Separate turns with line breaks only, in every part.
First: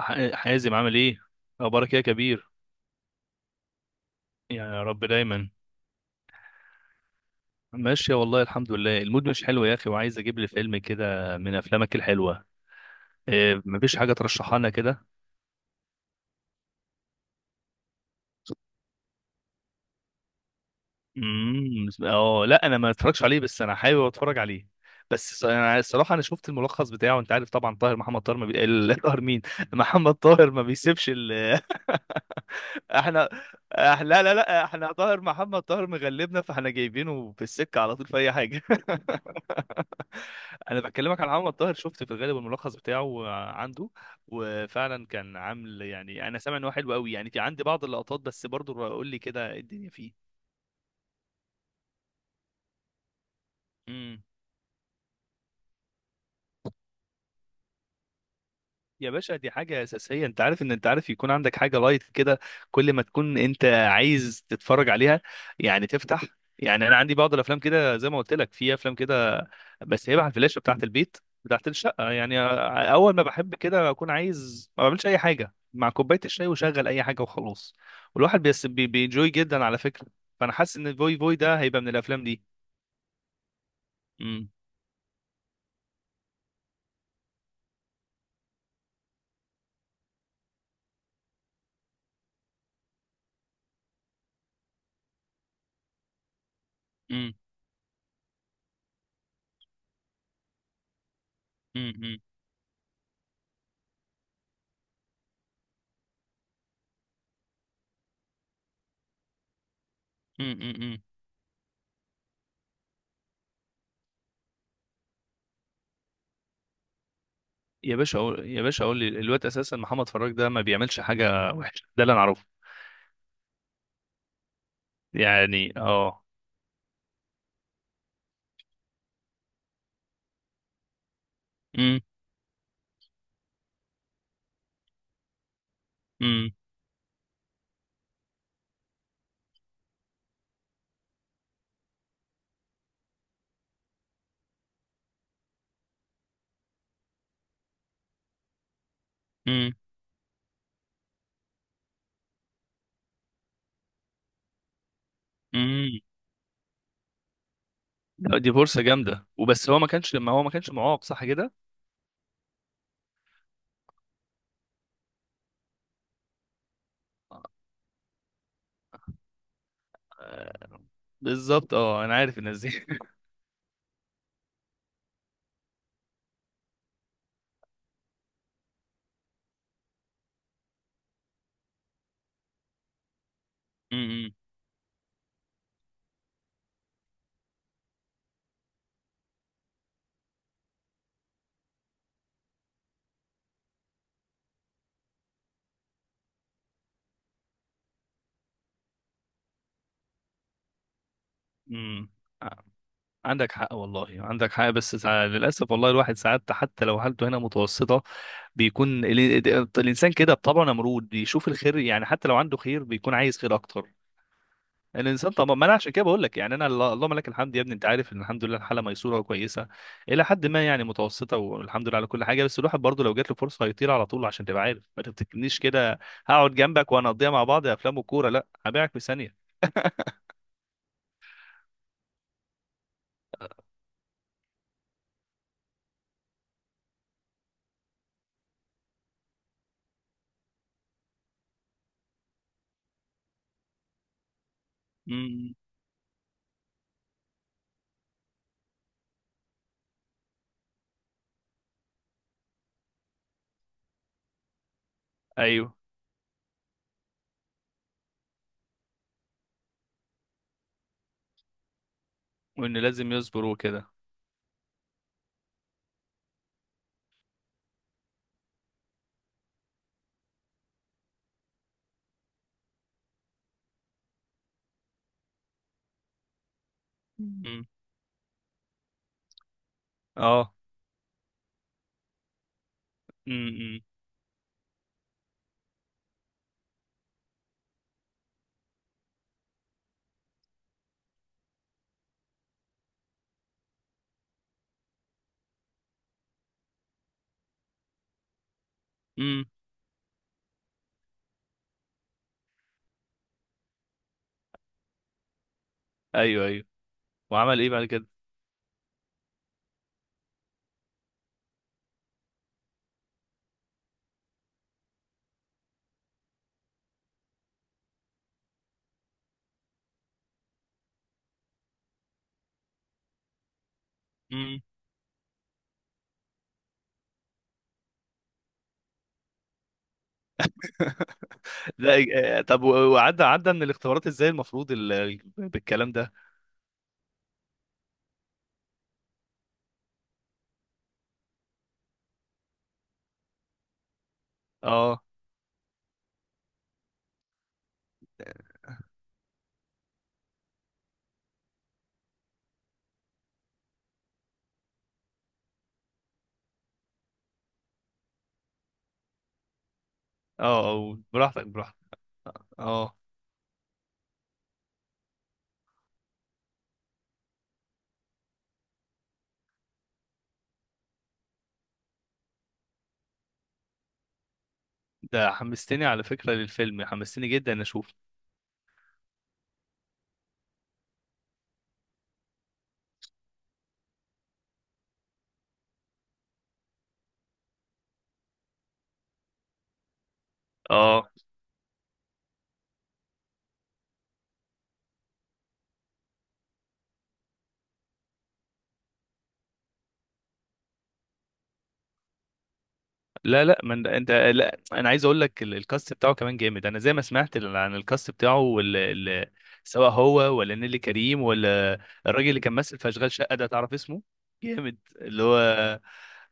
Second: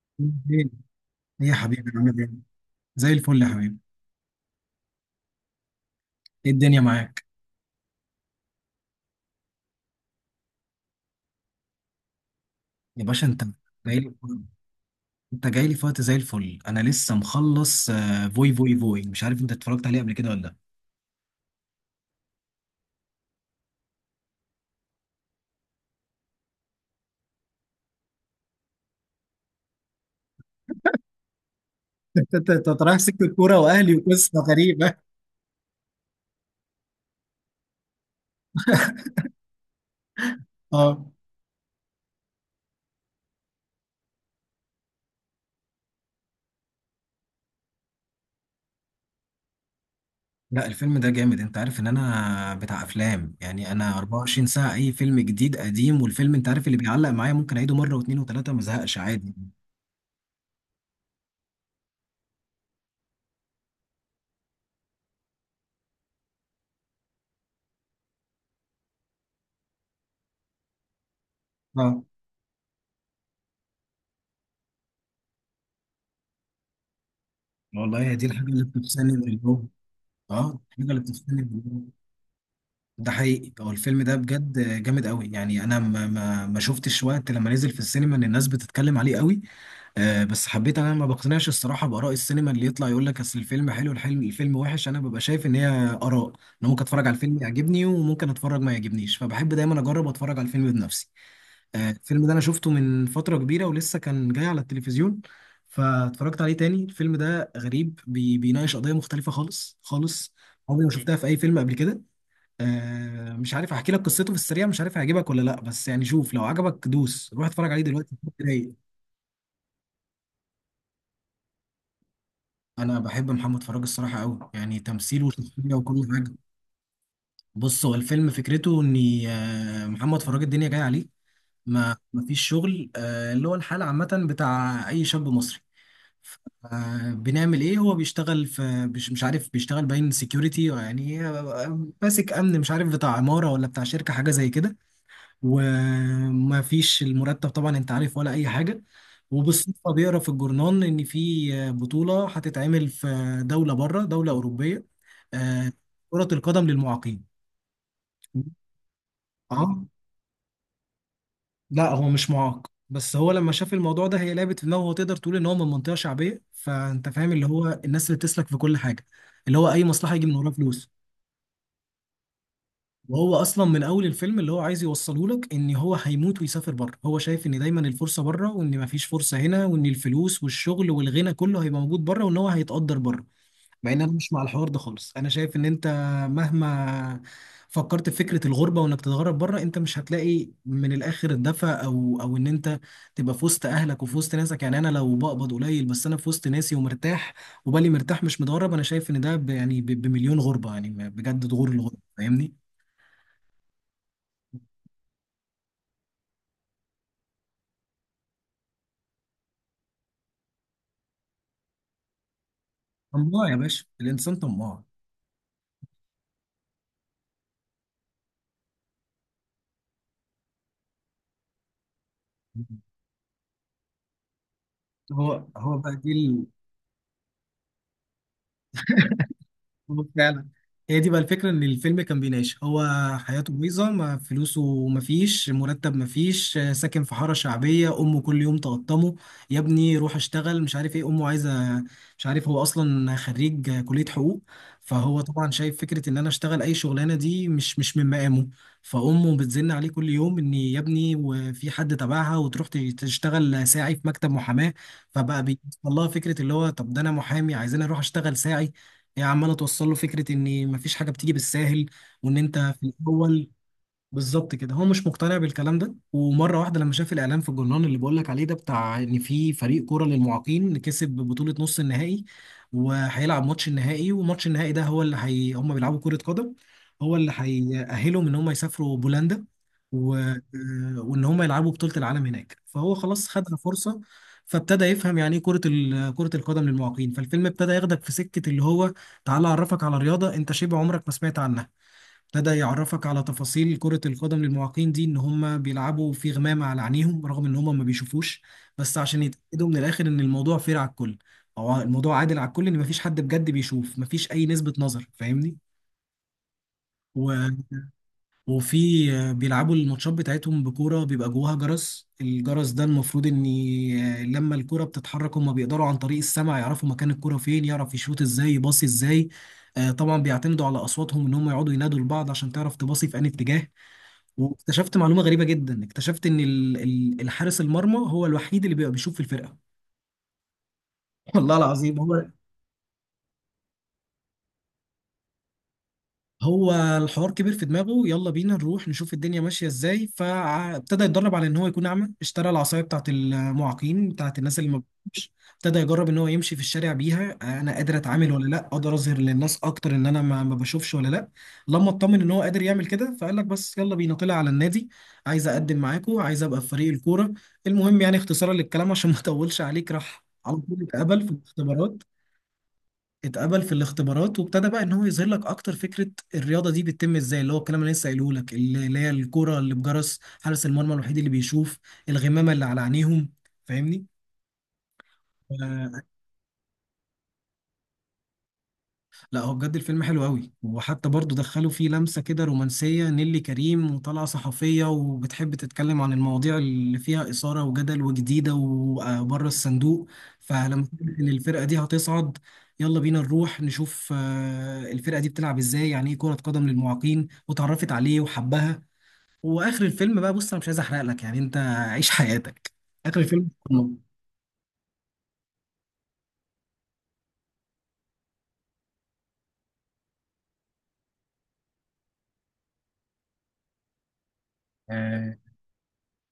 ايه،
حازم، عامل ايه؟
يا
اخبارك
حبيبي
إيه يا
عامل ايه؟
كبير؟
زي الفل يا حبيبي،
يعني يا رب دايما.
ايه الدنيا معاك؟
ماشية والله، الحمد لله. المود مش حلو يا اخي، وعايز اجيب لي فيلم كده من افلامك الحلوة.
يا باشا انت
إيه، مفيش
جاي
حاجة
لي،
ترشحها لنا كده؟
في وقت زي الفل، انا لسه مخلص آه، فوي فوي فوي، مش عارف انت اتفرجت عليه قبل كده ولا لا؟
امم، اه، لا، انا ما اتفرجش عليه، بس انا حابب اتفرج عليه. بس انا الصراحة انا شفت الملخص بتاعه. انت عارف طبعا طاهر محمد طاهر ما بي... ال- طاهر مين؟ محمد طاهر ما بيسيبش ال...
انت رايح سكه
احنا
كوره واهلي
احنا لا، لا،
وقصه
لا، احنا
غريبه.
طاهر محمد طاهر مغلبنا، فاحنا جايبينه في السكة على طول في اي حاجة انا
اه.
بكلمك على محمد طاهر، شفت في الغالب الملخص بتاعه عنده. وفعلا كان عامل، يعني انا سامع ان هو حلو قوي، يعني في عندي بعض اللقطات. بس برضو قول لي كده، إيه الدنيا فيه؟
لا الفيلم ده جامد، انت عارف ان انا بتاع افلام، يعني انا
امم.
24 ساعة اي فيلم جديد قديم، والفيلم انت عارف اللي بيعلق معايا ممكن اعيده مرة واثنين وثلاثة ما ازهقش
يا
عادي.
باشا، دي حاجة أساسية. أنت عارف إن أنت عارف يكون عندك حاجة لايت كده، كل ما تكون أنت عايز تتفرج عليها، يعني تفتح. يعني أنا عندي بعض الأفلام كده، زي ما قلت لك، في أفلام كده، بس هيبقى على الفلاشة بتاعة البيت، بتاعة
اه،
الشقة يعني. أول ما بحب كده أكون عايز، ما بعملش أي حاجة، مع كوباية الشاي وشغل أي حاجة وخلاص.
والله هي دي
والواحد
الحاجة اللي بتفصلني من
بينجوي
الجو،
جدا على فكرة. فأنا
اه
حاسس
الحاجة
إن
اللي
فوي فوي
بتفصلني من
ده هيبقى
الجو.
من الأفلام دي.
ده حقيقي، هو الفيلم ده
امم.
بجد جامد قوي، يعني انا ما شفتش وقت لما نزل في السينما ان الناس بتتكلم عليه قوي. آه بس حبيت، انا ما بقتنعش الصراحه باراء السينما اللي يطلع يقول لك اصل الفيلم حلو الحلم الفيلم وحش، انا ببقى شايف ان هي اراء، انا ممكن اتفرج على
امم.
الفيلم يعجبني وممكن اتفرج ما يعجبنيش، فبحب دايما اجرب اتفرج على الفيلم بنفسي. آه
امم. امم.
الفيلم ده انا شفته من فتره كبيره ولسه كان جاي على التلفزيون، فاتفرجت عليه تاني. الفيلم ده غريب، بيناقش قضيه مختلفه خالص خالص،
امم.
عمري ما
امم.
شفتها في اي فيلم قبل كده. آه مش عارف احكي لك قصته في السريع، مش عارف هيعجبك ولا لا، بس يعني شوف، لو عجبك دوس روح اتفرج عليه
يا
دلوقتي
باشا، أقول، يا
رايق.
باشا، أقول لي، الواد أساسا محمد فراج ده ما بيعملش حاجة وحشة، ده اللي أنا أعرفه.
انا بحب محمد فراج الصراحه قوي، يعني تمثيله
يعني
وشخصيه وكل
أه.
حاجه. بص هو الفيلم فكرته ان آه، محمد فراج الدنيا جايه عليه، ما
أمم.
ما فيش شغل آه، اللي هو الحال عامه بتاع اي شاب مصري. ف-
أمم.
آه، بنعمل ايه؟ هو بيشتغل في مش عارف، بيشتغل باين سيكيورتي يعني آه، آه، ماسك امن، مش عارف بتاع عماره ولا بتاع شركه حاجه زي كده، وما فيش المرتب طبعا انت عارف ولا اي حاجه.
أمم.
وبالصدفه بيقرا في الجورنال ان في بطوله هتتعمل في دوله بره، دوله اوروبيه آه،
أمم.
كره القدم للمعاقين.
لا، دي فرصة جامدة. وبس، هو ما
اه،
كانش لما هو ما كانش معاق صح كده؟
لا هو مش معاق، بس هو لما شاف الموضوع ده هي لعبت في دماغه، هو تقدر تقول ان هو من منطقه شعبيه، فانت فاهم اللي هو الناس اللي بتسلك في كل حاجه، اللي هو اي مصلحه يجي من وراها
آه.
فلوس.
بالظبط، أه، أنا عارف الناس دي
وهو اصلا من اول الفيلم اللي هو عايز يوصله لك ان هو هيموت ويسافر بره، هو شايف ان دايما الفرصه بره، وان مفيش فرصه هنا، وان الفلوس والشغل والغنى كله هيبقى موجود بره، وان هو هيتقدر بره. مع ان انا
أمم.
مش مع الحوار ده خالص، انا شايف ان انت مهما فكرت في فكره الغربه وانك تتغرب بره، انت مش هتلاقي من الاخر الدفى، او ان انت تبقى في وسط اهلك وفي وسط ناسك. يعني انا لو بقبض قليل بس انا في وسط ناسي ومرتاح وبالي مرتاح مش متغرب، انا شايف ان ده يعني بمليون غربه، يعني بجد ده غور الغربه
أمم.
فاهمني.
آه، عندك حق والله، عندك حق. بس للأسف والله، الواحد ساعات حتى لو حالته هنا متوسطة، بيكون الإنسان كده بطبعه نمرود، بيشوف الخير، يعني حتى لو عنده خير بيكون عايز
طماع
خير
يا
أكتر.
باشا، الانسان طماع.
الانسان طبعا، ما انا عشان كده بقول لك. يعني انا اللهم لك الحمد. يا ابني انت عارف ان الحمد لله، الحاله ميسوره وكويسه، الى حد ما يعني متوسطه. والحمد لله على كل حاجه. بس الواحد برضه لو جات له فرصه هيطير على طول، عشان تبقى عارف، ما
هو
تفتكرنيش
هو بقى
كده
دي
هقعد جنبك وهنقضيها مع بعض يا افلام وكوره، لا هبيعك في ثانيه.
هو فعلا، هي دي بقى الفكرة، ان الفيلم كان بيناقش هو حياته بايظة، ما فلوسه، ما فيش مرتب، ما فيش آه، ساكن في حارة شعبية، امه كل يوم تقطمه يا ابني روح اشتغل مش عارف ايه، امه عايزة مش عارف، هو اصلا خريج آه، كلية حقوق، فهو طبعا
امم.
شايف فكرة ان انا اشتغل اي شغلانة دي مش من مقامه. فامه بتزن عليه كل يوم ان يا ابني وفي حد تبعها وتروح تشتغل ساعي في مكتب محاماة، فبقى بيوصل
ايوه.
لها فكرة اللي هو طب ده انا محامي عايزين اروح اشتغل ساعي. هي عماله توصل له فكره ان مفيش حاجه بتيجي بالساهل وان انت
وان
في
لازم يصبر
الاول.
وكده.
بالظبط كده. هو مش مقتنع بالكلام ده، ومره واحده لما شاف الاعلان في الجرنان اللي بقول لك عليه ده، بتاع ان في فريق كوره للمعاقين كسب بطوله نص النهائي وهيلعب ماتش النهائي، وماتش النهائي ده هو اللي هي هم بيلعبوا كره قدم، هو اللي
مم. امم.
هيأهلهم ان هم يسافروا بولندا آه،
اه.
وان هم يلعبوا بطوله العالم هناك، فهو خلاص خد
امم.
فرصه. فابتدى يفهم يعني ايه كره القدم للمعاقين. فالفيلم ابتدى ياخدك في سكه اللي هو تعالى اعرفك على رياضه انت شبه عمرك ما سمعت عنها، ابتدى يعرفك على تفاصيل كرة القدم للمعاقين دي، ان هم بيلعبوا في غمامة على عينيهم رغم ان هم ما بيشوفوش، بس عشان
امم.
يتأكدوا من الاخر ان الموضوع فير على الكل او الموضوع عادل على الكل، ان ما فيش حد بجد بيشوف، ما فيش اي نسبة نظر فاهمني.
ايوه. ايوه.
و...
وعمل ايه بعد كده؟
وفي آه، بيلعبوا الماتشات بتاعتهم بكورة بيبقى جواها جرس، الجرس ده المفروض ان آه، لما الكرة بتتحرك هم بيقدروا عن طريق السمع يعرفوا مكان الكرة فين، يعرف يشوط ازاي يباصي ازاي. آه، طبعا بيعتمدوا على اصواتهم ان هم يقعدوا ينادوا لبعض عشان تعرف تباصي في انهي اتجاه.
امم.
واكتشفت معلومه غريبه جدا، اكتشفت ان الحارس المرمى هو الوحيد اللي بيبقى بيشوف في الفرقه. والله
لا،
العظيم. هو
آه، طب، وعدى من الاختبارات ازاي المفروض بالكلام ده.
هو الحوار كبير في دماغه يلا بينا نروح نشوف الدنيا ماشية ازاي، فابتدى يتدرب على ان هو يكون اعمى، اشترى العصاية بتاعت المعاقين بتاعت الناس اللي ما
اه.
بتشوفش، ابتدى يجرب ان هو يمشي في الشارع بيها، انا قادر اتعامل ولا لا، اقدر اظهر للناس اكتر ان انا ما بشوفش ولا لا. لما اطمن ان هو قادر يعمل كده فقال لك بس يلا بينا طلع على النادي، عايز اقدم معاكم، عايز ابقى في فريق الكورة. المهم يعني اختصارا للكلام عشان ما اطولش عليك راح
اه.
على طول،
آه،
اتقبل في
براحتك، براحتك.
الاختبارات،
اه.
اتقبل في الاختبارات وابتدى بقى ان هو يظهر لك اكتر فكره الرياضه دي بتتم ازاي، اللي هو الكلام اللي لسه قايله لك، اللي هي الكوره اللي بجرس، حارس المرمى الوحيد اللي بيشوف، الغمامه اللي على عينيهم فاهمني.
ده حمستني على فكرة للفيلم، حمستني جدا إن اشوف.
لا هو بجد الفيلم حلو قوي، وحتى برضو دخلوا فيه لمسة كده رومانسية، نيلي كريم وطالعة صحفية وبتحب تتكلم عن المواضيع اللي فيها إثارة وجدل وجديدة وبره الصندوق، فلما
اه.
تقول إن الفرقة دي هتصعد، يلا بينا نروح نشوف آه، الفرقة دي بتلعب إزاي، يعني إيه كرة قدم للمعاقين، وتعرفت عليه وحبها. وآخر الفيلم بقى، بص أنا مش عايز أحرق لك يعني أنت عيش حياتك. آخر
لا،
الفيلم.
لا، من انت، لا انا عايز اقول لك الكاست بتاعه كمان جامد. انا زي ما سمعت عن الكاست بتاعه سواء هو، ولا نيلي كريم، ولا الراجل اللي كان ماسك في اشغال شقة ده، تعرف اسمه؟ جامد اللي
آه.
هو.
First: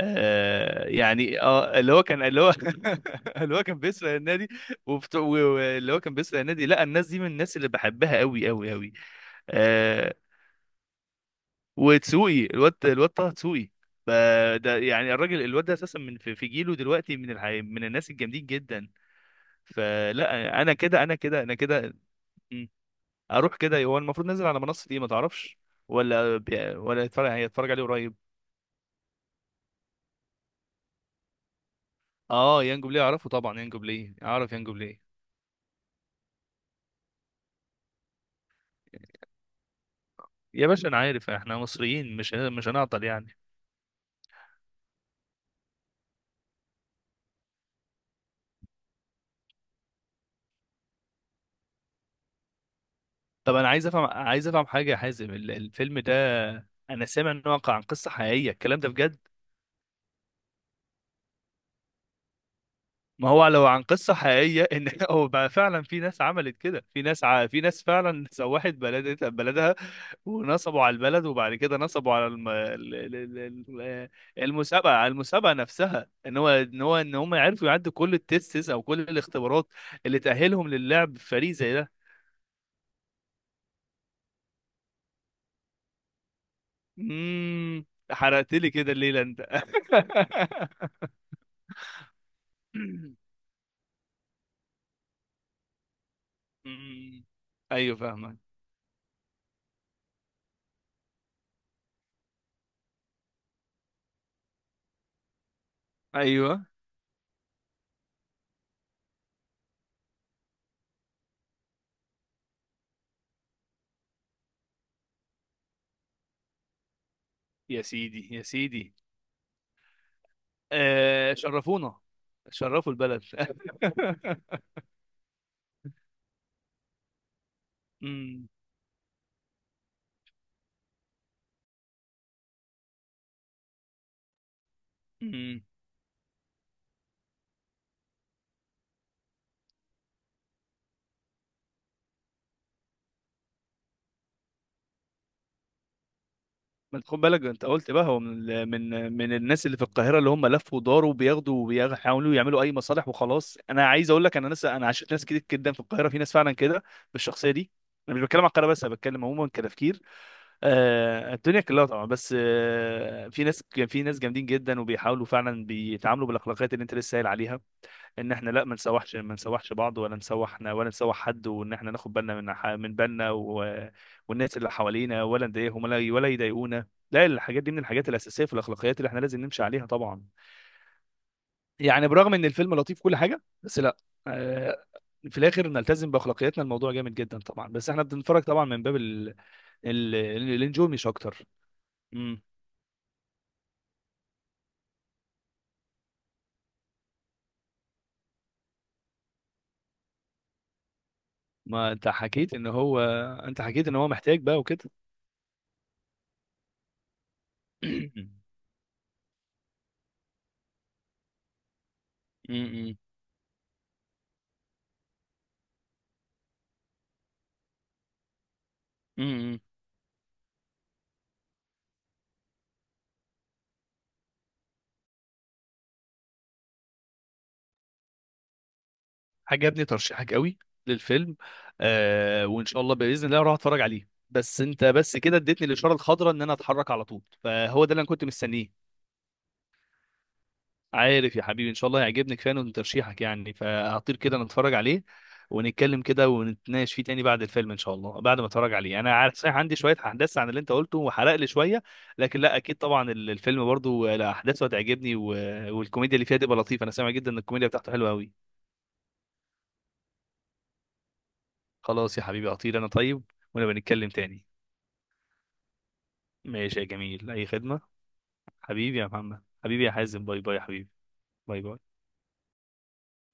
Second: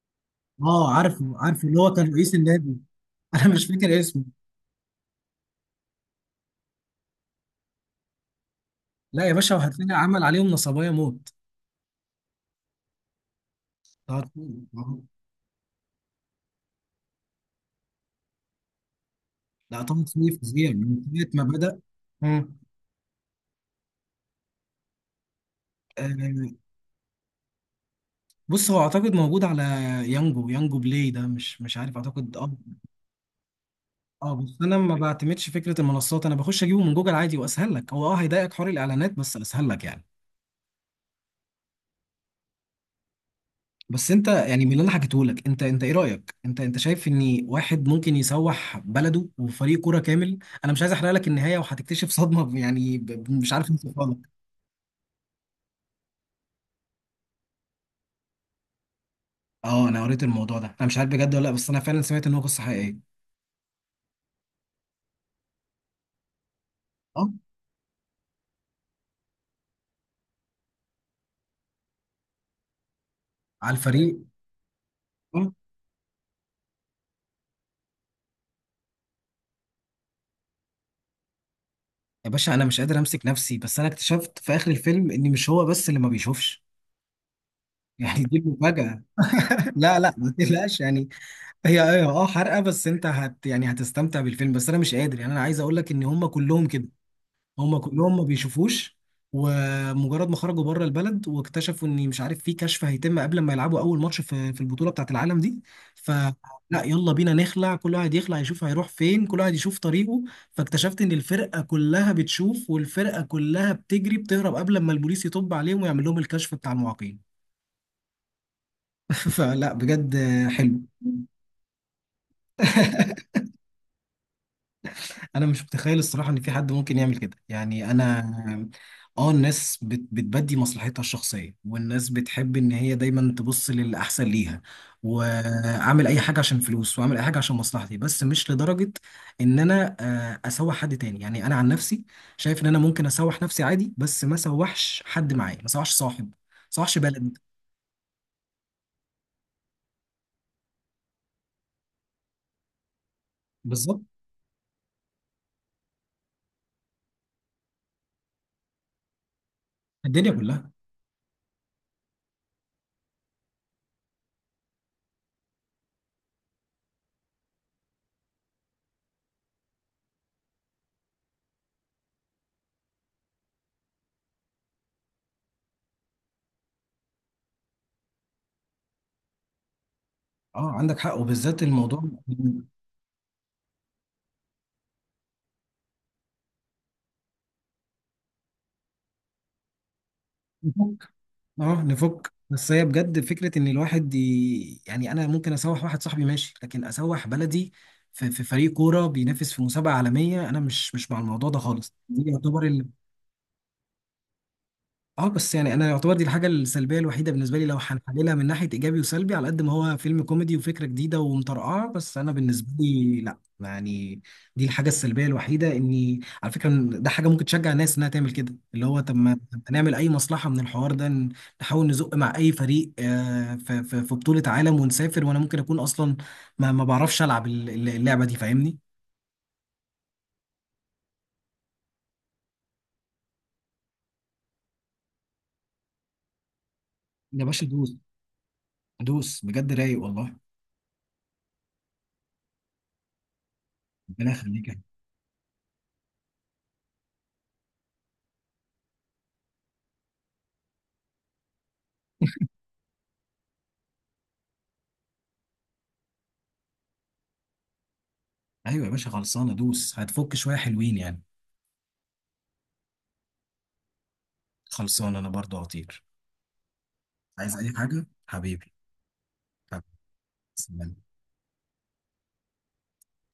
آه.
آه، عارف
يعني
عارف
اه،
اللي هو
اللي هو
كان
كان،
رئيس
اللي هو
النادي. أنا
اللي هو
مش
كان
فاكر
بيسرق
اسمه.
النادي. وبت- و- واللي هو كان بيسرق النادي، لا الناس دي من الناس اللي بحبها قوي قوي قوي.
لا يا باشا وهتلاقي عمل عليهم نصبايا موت.
وتسوقي، الواد طه تسوقي. ف-
طه
ده
دسوقي.
يعني الراجل، الواد ده اساسا، من في جيله دلوقتي، من الناس الجامدين جدا.
لا طه دسوقي
فلا
فظيع
انا
من
كده، انا كده،
ساعة ما
انا
بدأ.
كده.
مم.
مم. اروح كده. هو المفروض نازل على منصه ايه، ما تعرفش؟
آه،
ولا يتفرج، هيتفرج عليه قريب؟
بص هو اعتقد موجود على يانجو بلاي ده، مش عارف، اعتقد اه.
اه، يانجو بلاي، اعرفه طبعا، يانجو بلاي،
اه بس
اعرف يانجو
انا ما
بلاي.
بعتمدش فكره المنصات، انا بخش اجيبه من جوجل عادي واسهل لك، هو اه هيضايقك حوار الاعلانات بس اسهل لك يعني.
يا باشا انا عارف، احنا مصريين مش هنعطل يعني.
بس انت يعني من اللي انا حكيته لك، انت ايه رايك، انت شايف ان واحد ممكن يسوح بلده وفريق كوره كامل؟ انا مش عايز احرق لك النهايه وهتكتشف صدمه، يعني مش
طب انا
عارف انت.
عايز افهم، عايز افهم حاجه يا حازم، الفيلم ده انا سامع انه واقع عن قصه حقيقيه، الكلام ده بجد؟
اه انا قريت الموضوع ده، انا مش عارف بجد ولا لا، بس انا فعلا سمعت ان هو قصه حقيقيه.
ما هو لو عن قصة حقيقية، ان هو بقى فعلا في ناس عملت كده، في ناس
اه.
في ناس فعلا سوحت بلدها، ونصبوا على البلد، وبعد كده نصبوا على
على
ال-
الفريق.
المسابقة على
اه
المسابقة نفسها، ان هم عرفوا يعدوا كل التيستس او كل الاختبارات اللي تأهلهم للعب في فريق زي ده.
يا باشا انا مش قادر امسك نفسي، بس انا اكتشفت في اخر الفيلم ان مش هو بس اللي ما بيشوفش.
امم.
يعني دي
حرقت لي كده
المفاجاه.
الليلة انت
لا لا ما تقلقش يعني. هي اه حرقه، بس انت يعني هتستمتع بالفيلم، بس انا مش قادر يعني، انا عايز اقول لك ان هم كلهم كده،
أمم.
هم
ايوه
كلهم ما
فاهمك.
بيشوفوش. ومجرد ما خرجوا بره البلد واكتشفوا ان مش عارف في كشف هيتم قبل ما يلعبوا اول ماتش في البطوله بتاعت العالم دي، فلا
ايوه.
يلا بينا نخلع، كل واحد يخلع يشوف هيروح فين، كل واحد يشوف طريقه. فاكتشفت ان الفرقه كلها بتشوف، والفرقه كلها بتجري بتهرب قبل ما البوليس يطب عليهم ويعمل لهم الكشف بتاع المعاقين.
يا سيدي، يا سيدي.
فلا بجد. حلو.
آه، شرفونا، شرفوا البلد
انا مش متخيل الصراحه ان في حد ممكن يعمل كده، يعني
امم.
انا اه الناس بتبدي مصلحتها الشخصيه، والناس بتحب ان هي دايما تبص للاحسن ليها،
امم.
واعمل اي حاجه عشان فلوس، واعمل اي حاجه عشان مصلحتي، بس مش لدرجه ان انا آه، اسوح حد تاني. يعني انا عن نفسي شايف ان انا ممكن اسوح نفسي عادي، بس ما اسوحش حد معايا، ما اسوحش صاحب، ما اسوحش
ما تاخد
بلد.
بالك، انت قلت بقى هو من ال- من من الناس اللي في القاهره، اللي هم لفوا وداروا بياخدوا وبيحاولوا يعملوا اي مصالح وخلاص. انا
بالظبط.
عايز اقول لك، انا ناس، انا عشت ناس كتير جدا في القاهره، في ناس فعلا كده بالشخصيه دي. انا مش بتكلم على القاهره بس، انا بتكلم عموما كتفكير.
الدنيا كلها.
آه، الدنيا كلها طبعا. بس آه في ناس، في ناس جامدين جدا، وبيحاولوا فعلا بيتعاملوا بالاخلاقيات اللي انت لسه قايل عليها، ان احنا لا، ما نسوحش بعض، ولا نسوحنا، ولا نسوح حد. وان احنا ناخد بالنا من من بالنا، و... والناس اللي حوالينا، ولا نضايقهم، ولا يضايقونا. لا الحاجات دي من الحاجات الاساسيه في الاخلاقيات اللي احنا لازم نمشي عليها طبعا.
اه عندك حق وبالذات الموضوع.
يعني برغم ان الفيلم لطيف كل حاجه، بس لا، آه، في الاخر نلتزم باخلاقياتنا. الموضوع جامد جدا طبعا، بس احنا بنتفرج طبعا من باب الانجوي مش اكتر.
اه نفك،
امم.
بس هي بجد فكرة ان الواحد يعني انا ممكن اسوح واحد صاحبي ماشي، لكن اسوح بلدي في، فريق كورة بينافس في مسابقة عالمية، انا مش مع الموضوع ده
ما
خالص.
انت
دي
حكيت
يعتبر
ان هو، انت حكيت ان هو محتاج بقى وكده.
اه، بس يعني انا يعتبر دي الحاجه السلبيه الوحيده بالنسبه لي، لو هنحللها من ناحيه ايجابي وسلبي، على قد ما هو فيلم كوميدي وفكره جديده ومطرقعه، بس انا بالنسبه لي لا يعني، دي الحاجه السلبيه الوحيده، اني على فكره إن ده حاجه ممكن تشجع الناس انها تعمل كده، اللي هو طب ما،
امم.
نعمل اي مصلحه من الحوار ده، نحاول نزق مع اي فريق آه، في في بطوله عالم ونسافر، وانا ممكن اكون اصلا ما بعرفش العب اللعبه دي، فاهمني.
عجبني ترشيحك قوي للفيلم. آه، وان شاء الله باذن الله اروح اتفرج عليه. بس انت بس كده اديتني الاشاره الخضراء ان انا اتحرك على طول،
يا باشا
فهو ده
دوس،
اللي انا كنت مستنيه.
دوس بجد رايق والله.
عارف يا حبيبي، ان شاء الله هيعجبني، كفايه من ترشيحك يعني، فهطير
ربنا
كده نتفرج
يخليك.
عليه. ونتكلم كده ونتناقش فيه تاني بعد الفيلم ان شاء الله، بعد ما اتفرج عليه. انا عارف صحيح عندي شويه احداث عن اللي انت قلته وحرق لي شويه، لكن لا، اكيد طبعا الفيلم برضو، لا، احداثه هتعجبني والكوميديا اللي فيها تبقى لطيفه. انا سامع جدا ان الكوميديا بتاعته حلوه قوي.
ايوه يا باشا خلصانه، دوس هتفك شويه حلوين يعني.
خلاص يا حبيبي، اطير انا طيب. ونبقى نتكلم تاني.
خلصان انا برضو هطير.
ماشي يا جميل، أي
عايز اي
خدمة.
حاجة حبيبي.
حبيبي يا محمد، حبيبي يا
حبيبي.
حازم، باي باي يا حبيبي.
سلام.
باي باي.